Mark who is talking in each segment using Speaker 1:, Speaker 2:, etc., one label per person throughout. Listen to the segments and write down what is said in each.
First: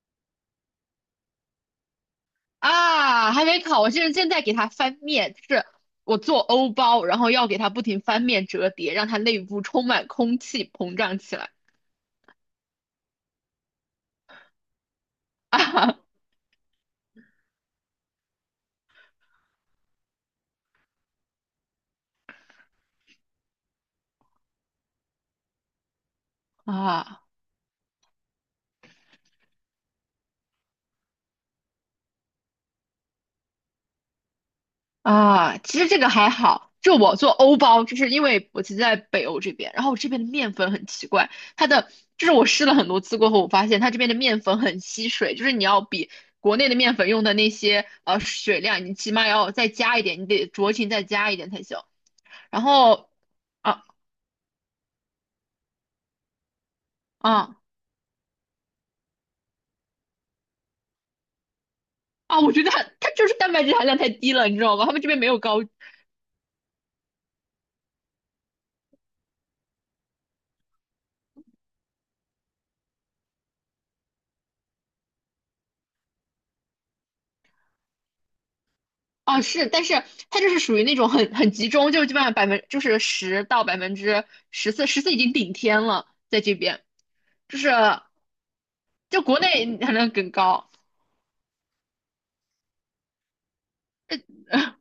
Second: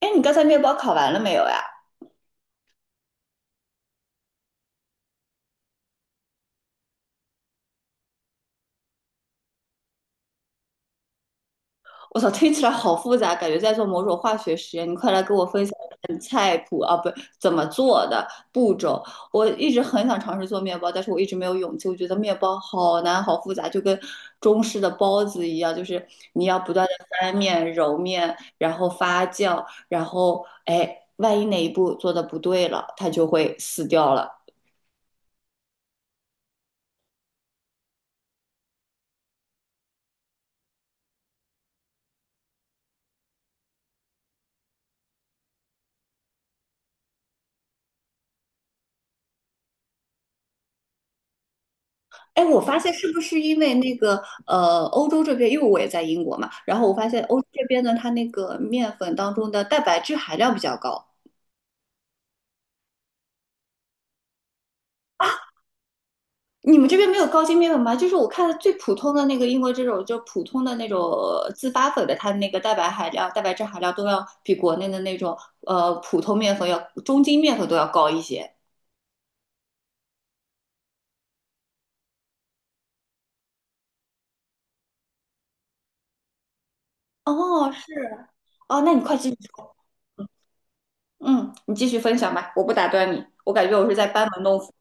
Speaker 1: 哎，你刚才面包烤完了没有呀？
Speaker 2: 啊，还没烤，我现在给它翻面，就是我做欧包，然后要给它不停翻面折叠，让它内部充满空气，膨胀起来。
Speaker 1: 我操，听起来好复杂，感觉在做某种化学实验。你快来给我
Speaker 2: 啊
Speaker 1: 分享一下你菜谱啊，不，怎么做的步骤。我一直很想尝试做面包，但是我一直没有勇气。我觉得面包好难，好复杂，就跟中式的包子一样，就是你要不断的
Speaker 2: 啊
Speaker 1: 翻面、揉面，然后发酵，然后哎，万一哪一步做的不对了，它就会死掉了。
Speaker 2: 其实这个还好，就我做欧包，就是因为我其实在北欧这边，然后我这边的面粉很奇怪，它的就是我试了很多次过后，我发现它这边的面粉很吸水，就是你要比。国内的面粉用的那些水量，你起码要再加一点，你得酌情再加一点才行。
Speaker 1: 哎，我
Speaker 2: 然
Speaker 1: 发现是
Speaker 2: 后
Speaker 1: 不是因为
Speaker 2: 啊
Speaker 1: 那个欧洲这边，因为我也在英国嘛，然后我发现欧洲
Speaker 2: 啊。
Speaker 1: 这边呢，它那个面粉当中的蛋白质含量比较高。
Speaker 2: 啊，我觉得它就是蛋白质含量太低了，你知道吗？他们这边没有高
Speaker 1: 你们这边没有高筋面粉吗？就是我看的最普通的那个英国这种，就普通的那种自发粉的，它的那个蛋白含量、蛋白质含量都要比国内的那种普通面粉要中筋面粉都要高一些。
Speaker 2: 啊，是，但是它就是属于那种很集中，就是基本上百分就是十到14%，十四已经顶天了，在这边就是
Speaker 1: 哦，是哦，那你快
Speaker 2: 就
Speaker 1: 继续
Speaker 2: 国
Speaker 1: 说，
Speaker 2: 内含量更高。
Speaker 1: 嗯，你继续分享吧，我不打断你，我感觉我是在班门弄斧。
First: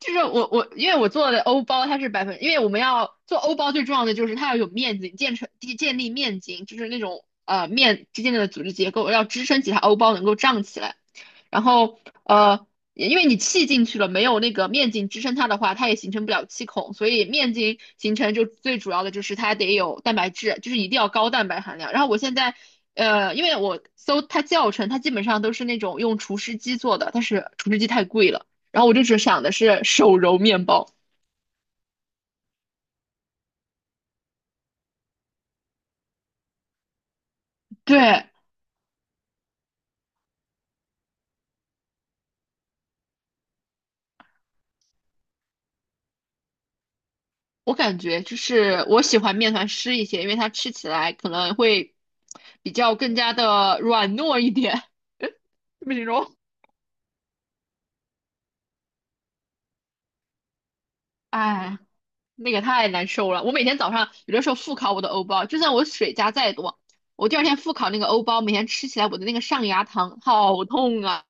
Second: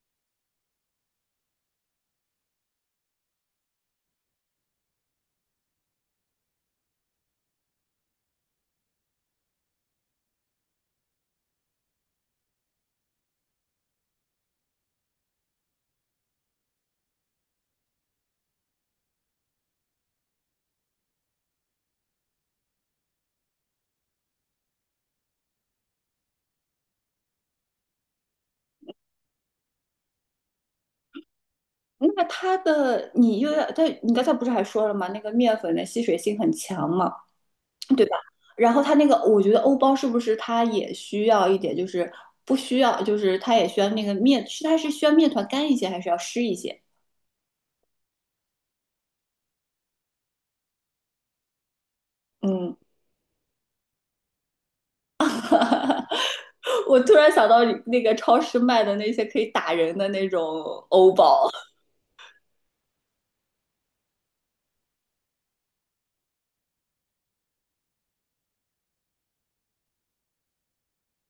Speaker 2: 就是我因为我做的欧包它是百分，因为我们要做欧包最重要的就是它要有面筋，建立面筋，就是那种面之间的组织结构要支撑起它欧包能够胀起来。然后呃，因为你气进去了，没有那个面筋支撑它的话，它也形成不了气孔，所以面筋形成就最主要的就是它得有蛋白质，就是一定要高蛋白含量。然后我现在。因为我搜它教程，它基本上都是那种用厨师机做的，但是厨师机太贵了，然后我就只想的是手揉面包。
Speaker 1: 那它的你又要，它你刚才不是还说了吗？那个面粉的吸水性很强嘛，对吧？
Speaker 2: 对，
Speaker 1: 然后它那个，我觉得欧包是不是它也需要一点，就是不需要，就是它也需要那个面，是它是需要面团干一些，还是要湿一些？
Speaker 2: 我感觉就是我喜欢面团湿一些，因为它吃起来可能会比
Speaker 1: 嗯，
Speaker 2: 较更加的软糯一点。怎形容？
Speaker 1: 我突然想到那个超市卖的那些可以打人的那种欧包，
Speaker 2: 哎，那个太难受了。我每天早上有的时候复烤我的欧包，就算我水加再多，我第二天复烤那个欧包，每天吃起来我的那个上牙膛好痛啊！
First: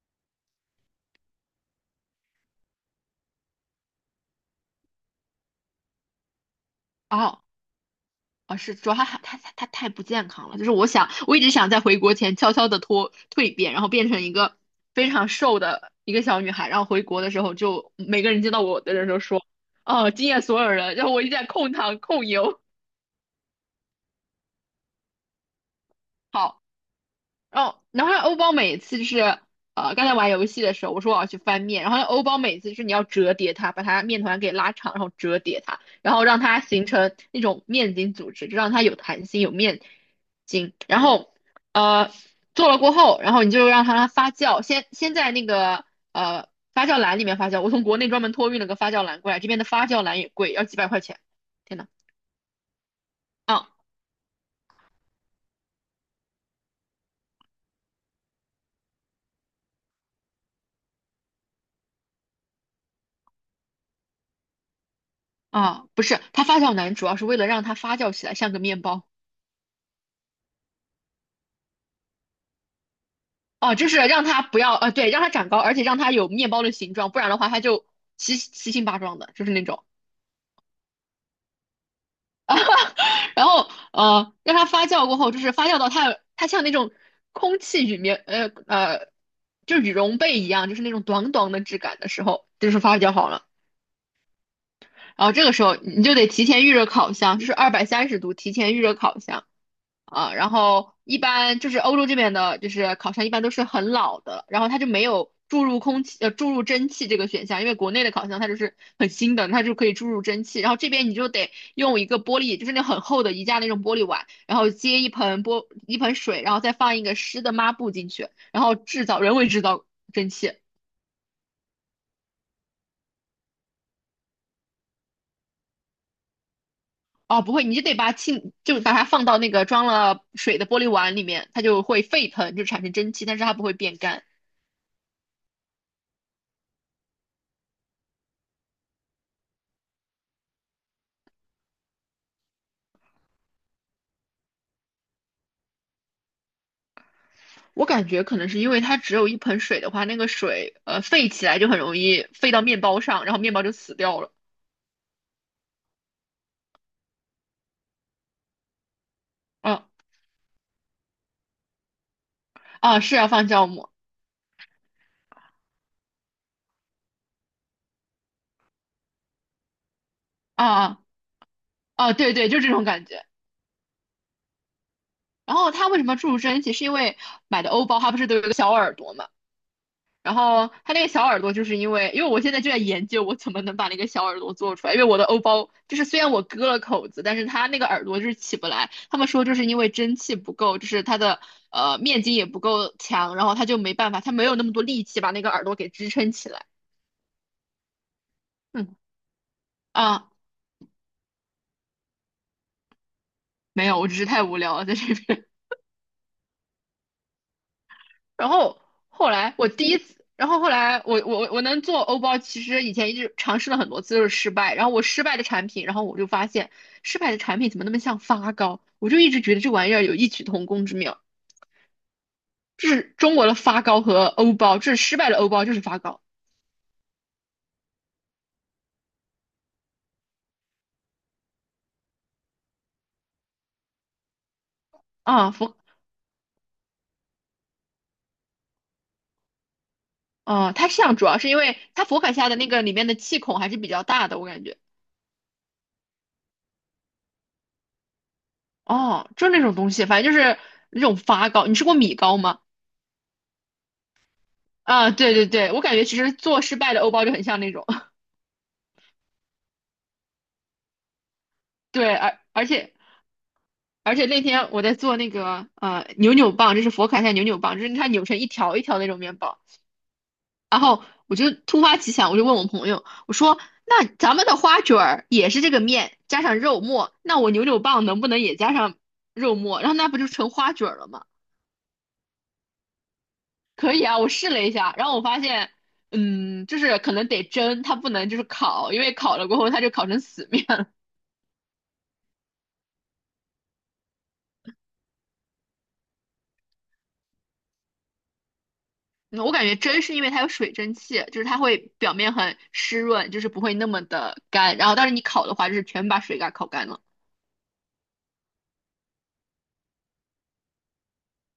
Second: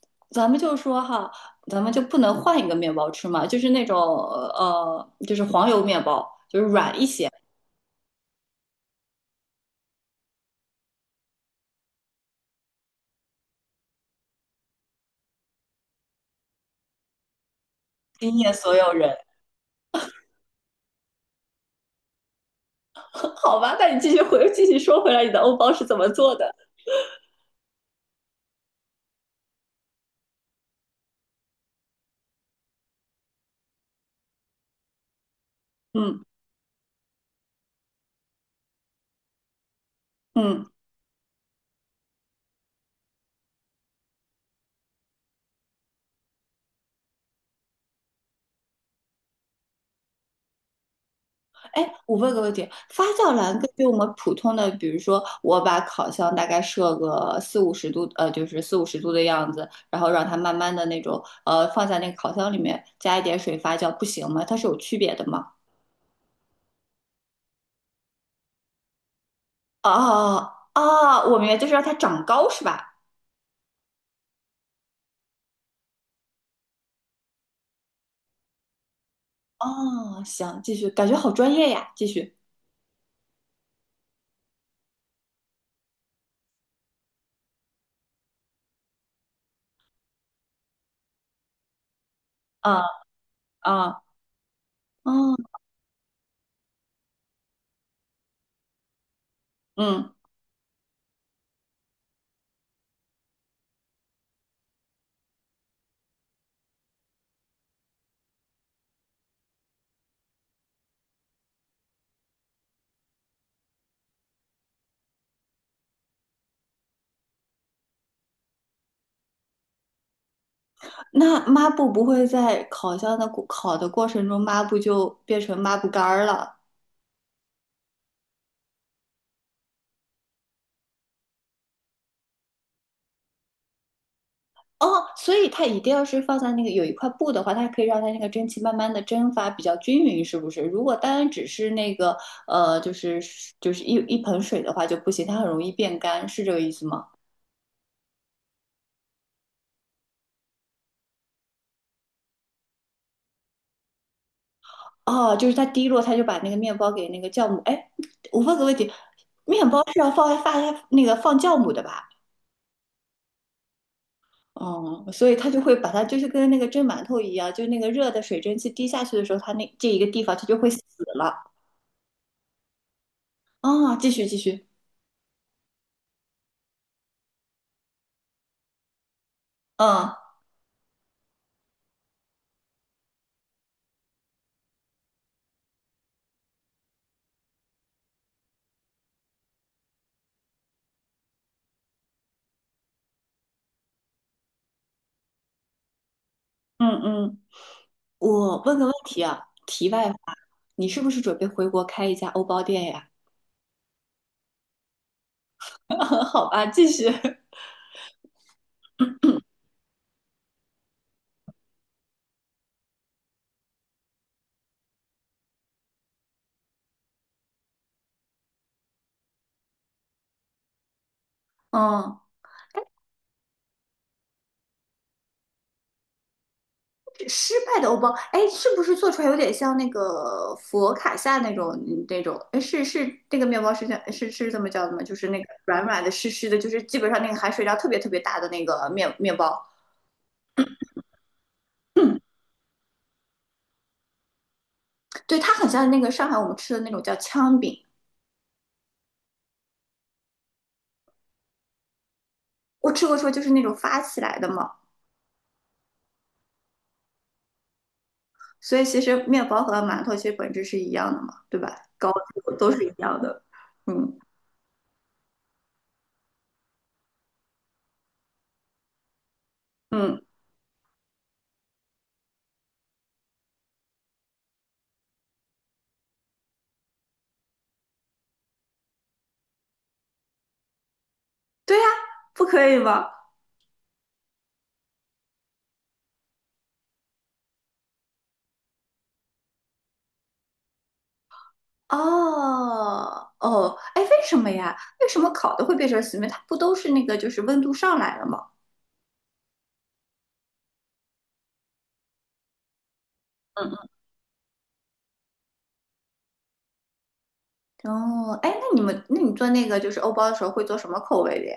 Speaker 1: 咱们就说哈，咱们就不能换一个面包吃嘛？就是那种就是黄油面包，就是软一些，
Speaker 2: 啊，啊，是主要他太不健康了，就是我想，我一直想在回国前悄悄的脱蜕变，然后变成一个非常瘦的一个小女孩，然后回国的时候就每个
Speaker 1: 惊
Speaker 2: 人
Speaker 1: 艳
Speaker 2: 见到
Speaker 1: 所
Speaker 2: 我
Speaker 1: 有
Speaker 2: 的人
Speaker 1: 人。
Speaker 2: 都说，哦，惊艳所有人，然后我一直在控糖控油，
Speaker 1: 好吧，那你继续回，继续说回来，你的欧包是怎么做的？
Speaker 2: 好。哦，然后欧包每次就是刚才玩游戏的时候，我说我要去翻面，然后欧包每次就是你要折叠它，把它面团给拉长，然后折叠它，然
Speaker 1: 嗯
Speaker 2: 后让它形成那种面筋组织，就让它有弹性，有面
Speaker 1: 嗯，
Speaker 2: 筋。然后呃，做了过后，然后你就让它发酵，先在那个呃发酵篮里面发酵。我从国内专门托运了个发酵篮过来，这边的发酵篮也贵，要几百块钱。天
Speaker 1: 哎，
Speaker 2: 呐，
Speaker 1: 我问个问题，发酵篮
Speaker 2: 啊
Speaker 1: 根据我们普通的，比如说我把烤箱大概设个四五十度，就是四五十度的样子，然后让它慢慢的那种，放在那个烤箱里面，加一点水发酵，不行吗？它是有区别的吗？
Speaker 2: 啊，不是，它发酵篮主要是为了让它发酵起来，像个面包。
Speaker 1: 哦哦，我明白，就是让它长高是吧？
Speaker 2: 哦，就是让它不要，对，让它长高，而且让它有面包的形状，不然的话它就七七形八状的，就是那种。
Speaker 1: 哦，行，继续，感觉好专业呀，继续。
Speaker 2: 然后，让它发酵过后，就是发酵到它像那种空气里面，就羽绒被一样，就是那种短短的质感的时候，就是
Speaker 1: 啊
Speaker 2: 发酵好了。
Speaker 1: 啊，
Speaker 2: 然后这
Speaker 1: 嗯
Speaker 2: 个时候你就得提前预热烤箱，就是230度提前预热烤箱。
Speaker 1: 嗯。
Speaker 2: 啊，然后一般就是欧洲这边的，就是烤箱一般都是很老的，然后它就没有注入空气，注入蒸汽这个选项，因为国内的烤箱它就是很新的，它就可以注入蒸汽，然后这边你就得用一个玻璃，就是那很厚的宜家那种玻璃碗，然后接一盆水，然后再放一个湿的抹布进去，然后制造人为制造蒸汽。
Speaker 1: 那抹布不会在烤箱的过烤的过程中，抹布就变成抹布干儿了。
Speaker 2: 哦，不会，你就得把气，就把它放到那个装了水的玻璃碗里面，它就会沸腾，就产生蒸汽，但是它不会变干。
Speaker 1: 哦，所以它一定要是放在那个有一块布的话，它可以让它那个蒸汽慢慢的蒸发比较均匀，是不是？如果单只是那个就是就是一盆水的话就不行，它很容易变干，是这个意思吗？
Speaker 2: 我感觉可能是因为它只有一盆水的话，那个水沸起来就很容易沸到面包上，然后面包就死掉了。
Speaker 1: 哦，就是它滴落，它就把那个面包给那个酵母。哎，我问个问题，面包
Speaker 2: 啊，
Speaker 1: 是要放那个放酵母的吧？
Speaker 2: 是要放酵母
Speaker 1: 哦，所以它就会把它就是跟那个蒸馒头一样，就那个热的水蒸气滴下去的时候，它那这一个地方它就
Speaker 2: 啊
Speaker 1: 会死
Speaker 2: 啊
Speaker 1: 了。
Speaker 2: 对对，就这种感觉。
Speaker 1: 啊、继续继续，
Speaker 2: 然后它为什么注入蒸汽？是因为买的欧包它不是都有一个小耳朵嘛？
Speaker 1: 嗯
Speaker 2: 然后它那个小耳朵，就是因为我现在就在研究我怎么能把那个小耳朵做出来，因为我的欧包就是虽然我割了口子，但是它那个耳朵就是起不来。他们说就是因为蒸汽不够，就是它的面筋也不够强，然后它就没办法，它没有那么多力气把那个耳朵给支撑起来。
Speaker 1: 嗯嗯，我问个问
Speaker 2: 嗯
Speaker 1: 题啊，题外话，
Speaker 2: 啊，
Speaker 1: 你是不是准备回国开一家欧包店呀？
Speaker 2: 没有，我只是太无聊了在这边。
Speaker 1: 好吧，继续。
Speaker 2: 然后后来我第一次，然后后来我能做欧包，其实以前一直尝试了很多次，就是失败。然后我失败的产品，然后我就发现失败的产品怎么那么像发糕？我就一直觉得这玩意儿有异曲同工之妙，
Speaker 1: 嗯，
Speaker 2: 就是中国的发糕和欧包，就是失败的欧包，就是发糕
Speaker 1: 失败的欧包，哎，是不是做出来有点像那个佛卡夏那种嗯那种？哎，是是那个面包是叫是是这么叫的吗？就是那个
Speaker 2: 啊佛
Speaker 1: 软软的、湿湿的，就是基本上那个含水量特别特别大的那个面面包。
Speaker 2: 啊，它像主要是因为它佛卡夏的那个里面的气孔还是比较大的，我感觉
Speaker 1: 对，它很像那个上海我们吃的那种叫糠饼，
Speaker 2: 哦，就那种东西，反正就是那种发糕。你吃过米糕吗？
Speaker 1: 我吃过说就是那种发起来的嘛，
Speaker 2: 啊，对对对，我感觉其实做失败的欧包就很像那种。
Speaker 1: 所以其实面包和馒头其实本质是一样的嘛，对吧？高
Speaker 2: 对，而
Speaker 1: 度
Speaker 2: 而
Speaker 1: 都是一
Speaker 2: 且
Speaker 1: 样的，
Speaker 2: 而
Speaker 1: 嗯
Speaker 2: 且那天我在做那个扭扭棒，就是佛卡夏扭扭棒，就是它扭成一条一条那种面包。
Speaker 1: 嗯，
Speaker 2: 然后我就突发奇想，我就问我朋友，我说：“那咱们的花卷儿也是这个面加上肉末，那我扭扭棒能不能也加上肉末？然后那不就成花卷儿了吗？”
Speaker 1: 对呀，不可以吗？
Speaker 2: 可以啊，我试了一下，然后我发现，嗯，就是可能得蒸，它不能就是烤，因为烤了过后它就烤成死面了。
Speaker 1: 哦哦，哎，为什么呀？为什么烤的会变成死面？它不都是那个就是温度上来了吗？
Speaker 2: 嗯我感觉蒸是因为它有水蒸气，就是它会表面很湿润，就是不会那么的干。然后，但是你烤的话，就是全把水给它烤干了。
Speaker 1: 哦，哎，那你们，那你做那个就是欧包的时候会做什么口味的呀？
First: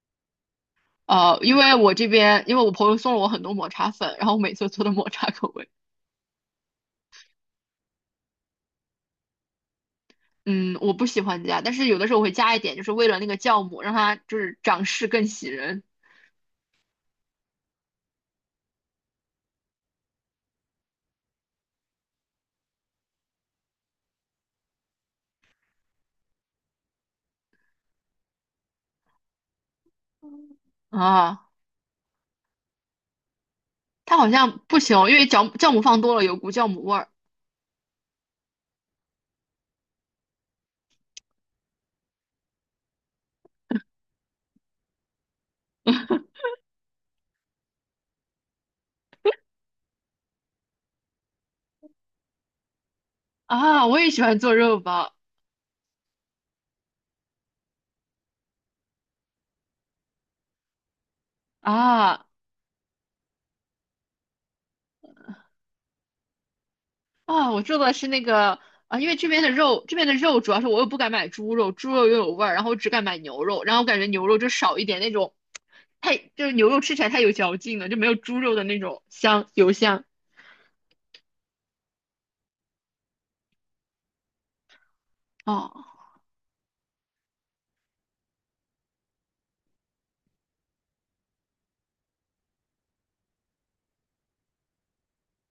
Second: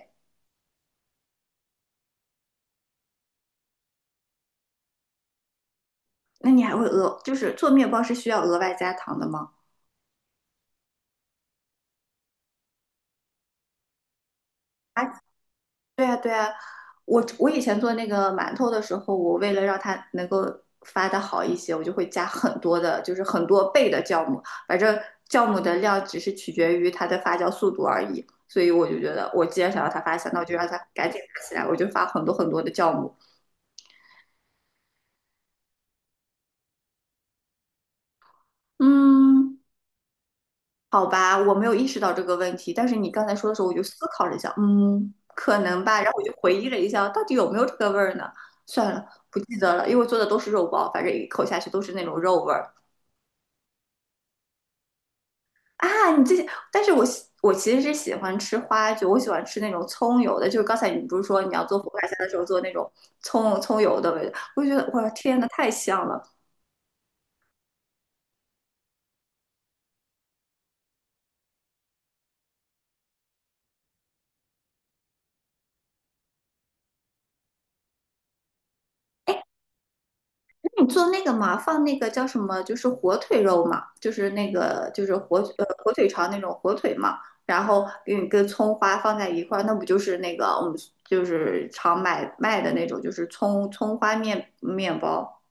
Speaker 2: 因为我这边，因为我朋友送了我很多抹茶粉，然后我每次做的抹茶口味，
Speaker 1: 那你还会额，就是做面包是需要额外加糖的吗？
Speaker 2: 嗯，我不喜欢加，但是有的时候我会加一点，就是为了那个酵母，让它就是长势更喜人
Speaker 1: 对呀，对呀，我以前做那个馒头的时候，我为了让它能够发的好一些，我就会加很多的，就是很多倍的酵母。反正酵母的量只是取决于它的发酵速度而已，所以我就觉得，我既然想要它发酵，那我就让它赶紧发
Speaker 2: 啊。
Speaker 1: 起来，我就发很多很多的酵母。
Speaker 2: 它好像不行，因为酵母放多了有股酵母味儿
Speaker 1: 嗯，好吧，我没有意识到这个问题，但是你刚才说的时候，我就思考了一下，嗯，可能吧。然后我 就回忆了一下，到底有没有这个味儿呢？算了，不记得了，因为我做的都是肉包，反正一口下去都是那种肉味儿
Speaker 2: 啊。我也喜欢做肉包
Speaker 1: 啊。你这些，但是我喜我其实是喜欢吃花卷，我喜欢吃那种葱油的。就是刚才你不是说你要做佛卡夏
Speaker 2: 啊。
Speaker 1: 的时候做那种葱葱油的味道，我就觉得哇，天呐，太香了。
Speaker 2: 啊、我做的是那个啊，因为这边的肉，这边的肉主要是我又不敢买猪肉，猪肉又有味儿，然后我只敢买牛肉，然后我感觉牛肉就少一点那种，太就是牛肉吃起来太有嚼劲了，就没有猪肉的那种香油香。
Speaker 1: 你做那个嘛，放那个叫什么，就是火腿肉嘛，就是那个就是火
Speaker 2: 哦
Speaker 1: 火腿肠那种火腿嘛，然后给你跟葱花放在一块儿，那不就是那个我们就是常买卖的那种，就是葱葱花面面包。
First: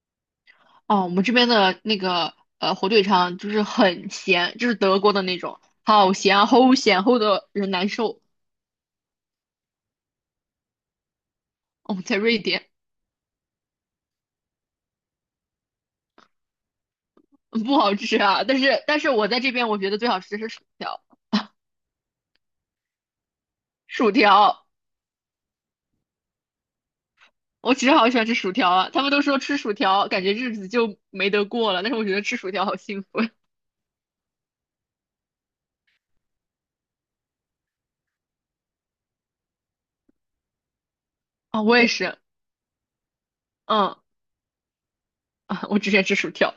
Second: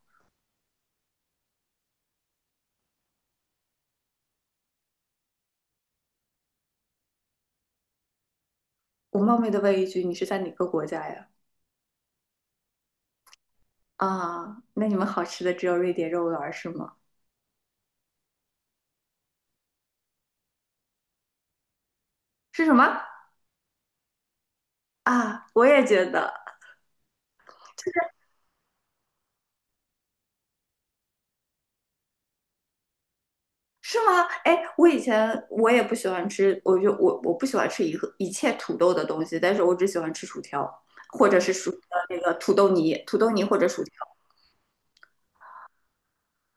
Speaker 2: 哦，我们这边的那个火腿肠就是很咸，就是德国的那种，好咸啊，齁咸，齁的人难受。
Speaker 1: 我冒昧的问一句，你是在哪个国家呀？
Speaker 2: 哦，在瑞典
Speaker 1: 啊，那你们好吃的只有瑞典肉丸儿是吗？
Speaker 2: 嗯不好吃啊，但是我在这边我觉得最好吃的是薯条，
Speaker 1: 是什么？
Speaker 2: 薯条。
Speaker 1: 啊，我也觉得。
Speaker 2: 我其实好喜欢吃薯条啊，他们都说吃薯条感觉日子就没得过了，但是我觉得吃薯条好幸福呀
Speaker 1: 是吗？哎，我以前我也不喜欢吃，我就我不喜欢吃一个一切土豆的东西，但是我只喜欢吃薯条，或者是
Speaker 2: 啊
Speaker 1: 薯
Speaker 2: 我也
Speaker 1: 那
Speaker 2: 是，
Speaker 1: 个土豆泥，土豆泥或者薯条。
Speaker 2: 嗯啊，我喜欢吃薯条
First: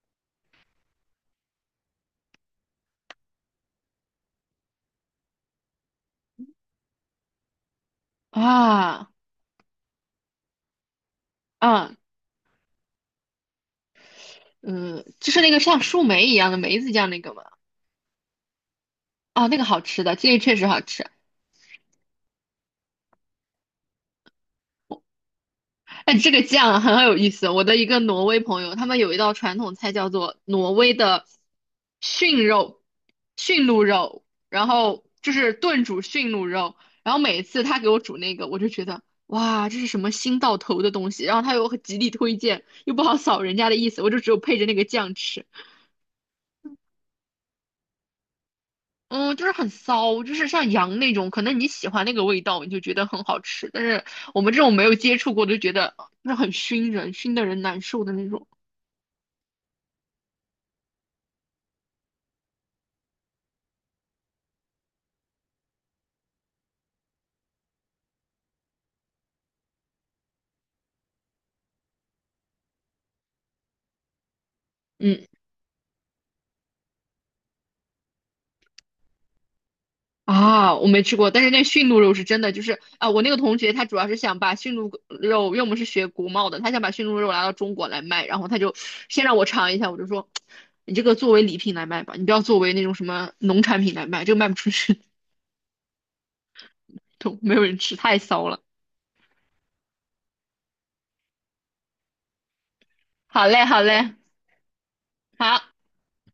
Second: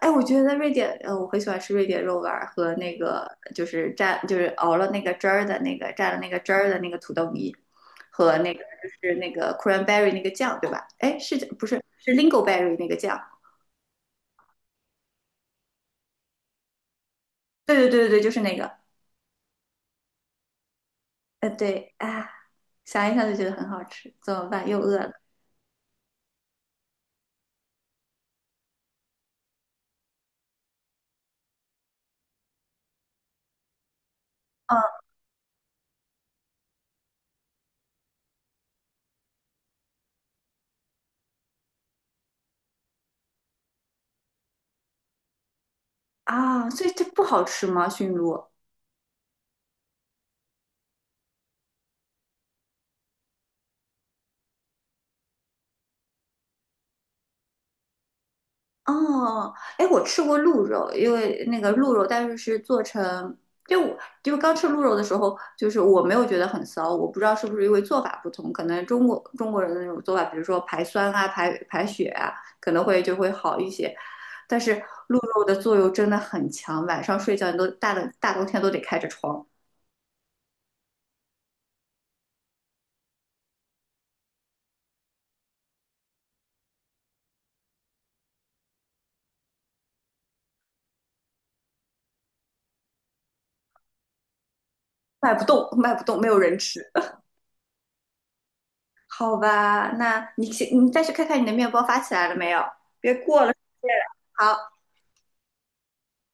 Speaker 1: 哎，我觉得瑞典，我很喜欢吃瑞典肉丸儿和那个就是蘸就是熬了那个汁儿的那个蘸了那个汁儿的那个土豆泥，和那个就
Speaker 2: 啊
Speaker 1: 是那个 cranberry 那个酱，对吧？哎，是不是
Speaker 2: 啊，
Speaker 1: 是 lingonberry 那个酱？
Speaker 2: 嗯，就是那个像树莓一样的梅子酱那个嘛，
Speaker 1: 对对对对对，就是那个，
Speaker 2: 啊，那个好吃的，这个确实好吃。
Speaker 1: 对啊，想一想就觉得很好吃，怎么办？又饿了。
Speaker 2: 哎，这个酱啊很有意思哦。我的一个挪威朋友，他们有一道传统菜叫做挪威的驯肉、驯鹿肉，然
Speaker 1: 哦
Speaker 2: 后就是炖煮驯鹿肉。然后每次他给我煮那个，我就觉得哇，这是什么新到头的东西。然后他又很极力推荐，又不好扫人家的意思，我就只有配着那个酱吃。
Speaker 1: 啊，所以这不好吃吗？驯鹿？
Speaker 2: 嗯，就是很骚，就是像羊那种，可能你喜欢那个味道，你就觉得很好吃。但是我们这种没有接触过，就觉得就是很熏人，熏的人难受的那种。
Speaker 1: 哦，哎，我吃过鹿肉，因为那个鹿肉，但是是做成，就我就刚吃鹿肉的时候，就是我没有觉得很骚，我不知道是不是因为做法不同，可能中国人的那种做法，比如说排酸啊、排排血啊，可能会就会好一些。但是鹿
Speaker 2: 嗯
Speaker 1: 肉的作用真的很强，晚上睡觉你都大的大冬天都得开着窗，
Speaker 2: 啊，我没吃过，但是那驯鹿肉是真的，就是啊，我那个同学他主要是想把驯鹿肉，因为我们是学国贸的，他想把驯鹿肉拿到中国来卖，然后他就先让我尝一下，我就说，你这个作为礼品来卖吧，你不要作为那种什么农产品来卖，这个卖不出去，
Speaker 1: 卖不动，卖不动，没有人吃。
Speaker 2: 都没有人吃，太骚了。
Speaker 1: 好吧，那你去，你再去看看你的面包发起来了没有，别过
Speaker 2: 好
Speaker 1: 了时
Speaker 2: 嘞，好
Speaker 1: 间了。
Speaker 2: 嘞，
Speaker 1: 好。
Speaker 2: 好。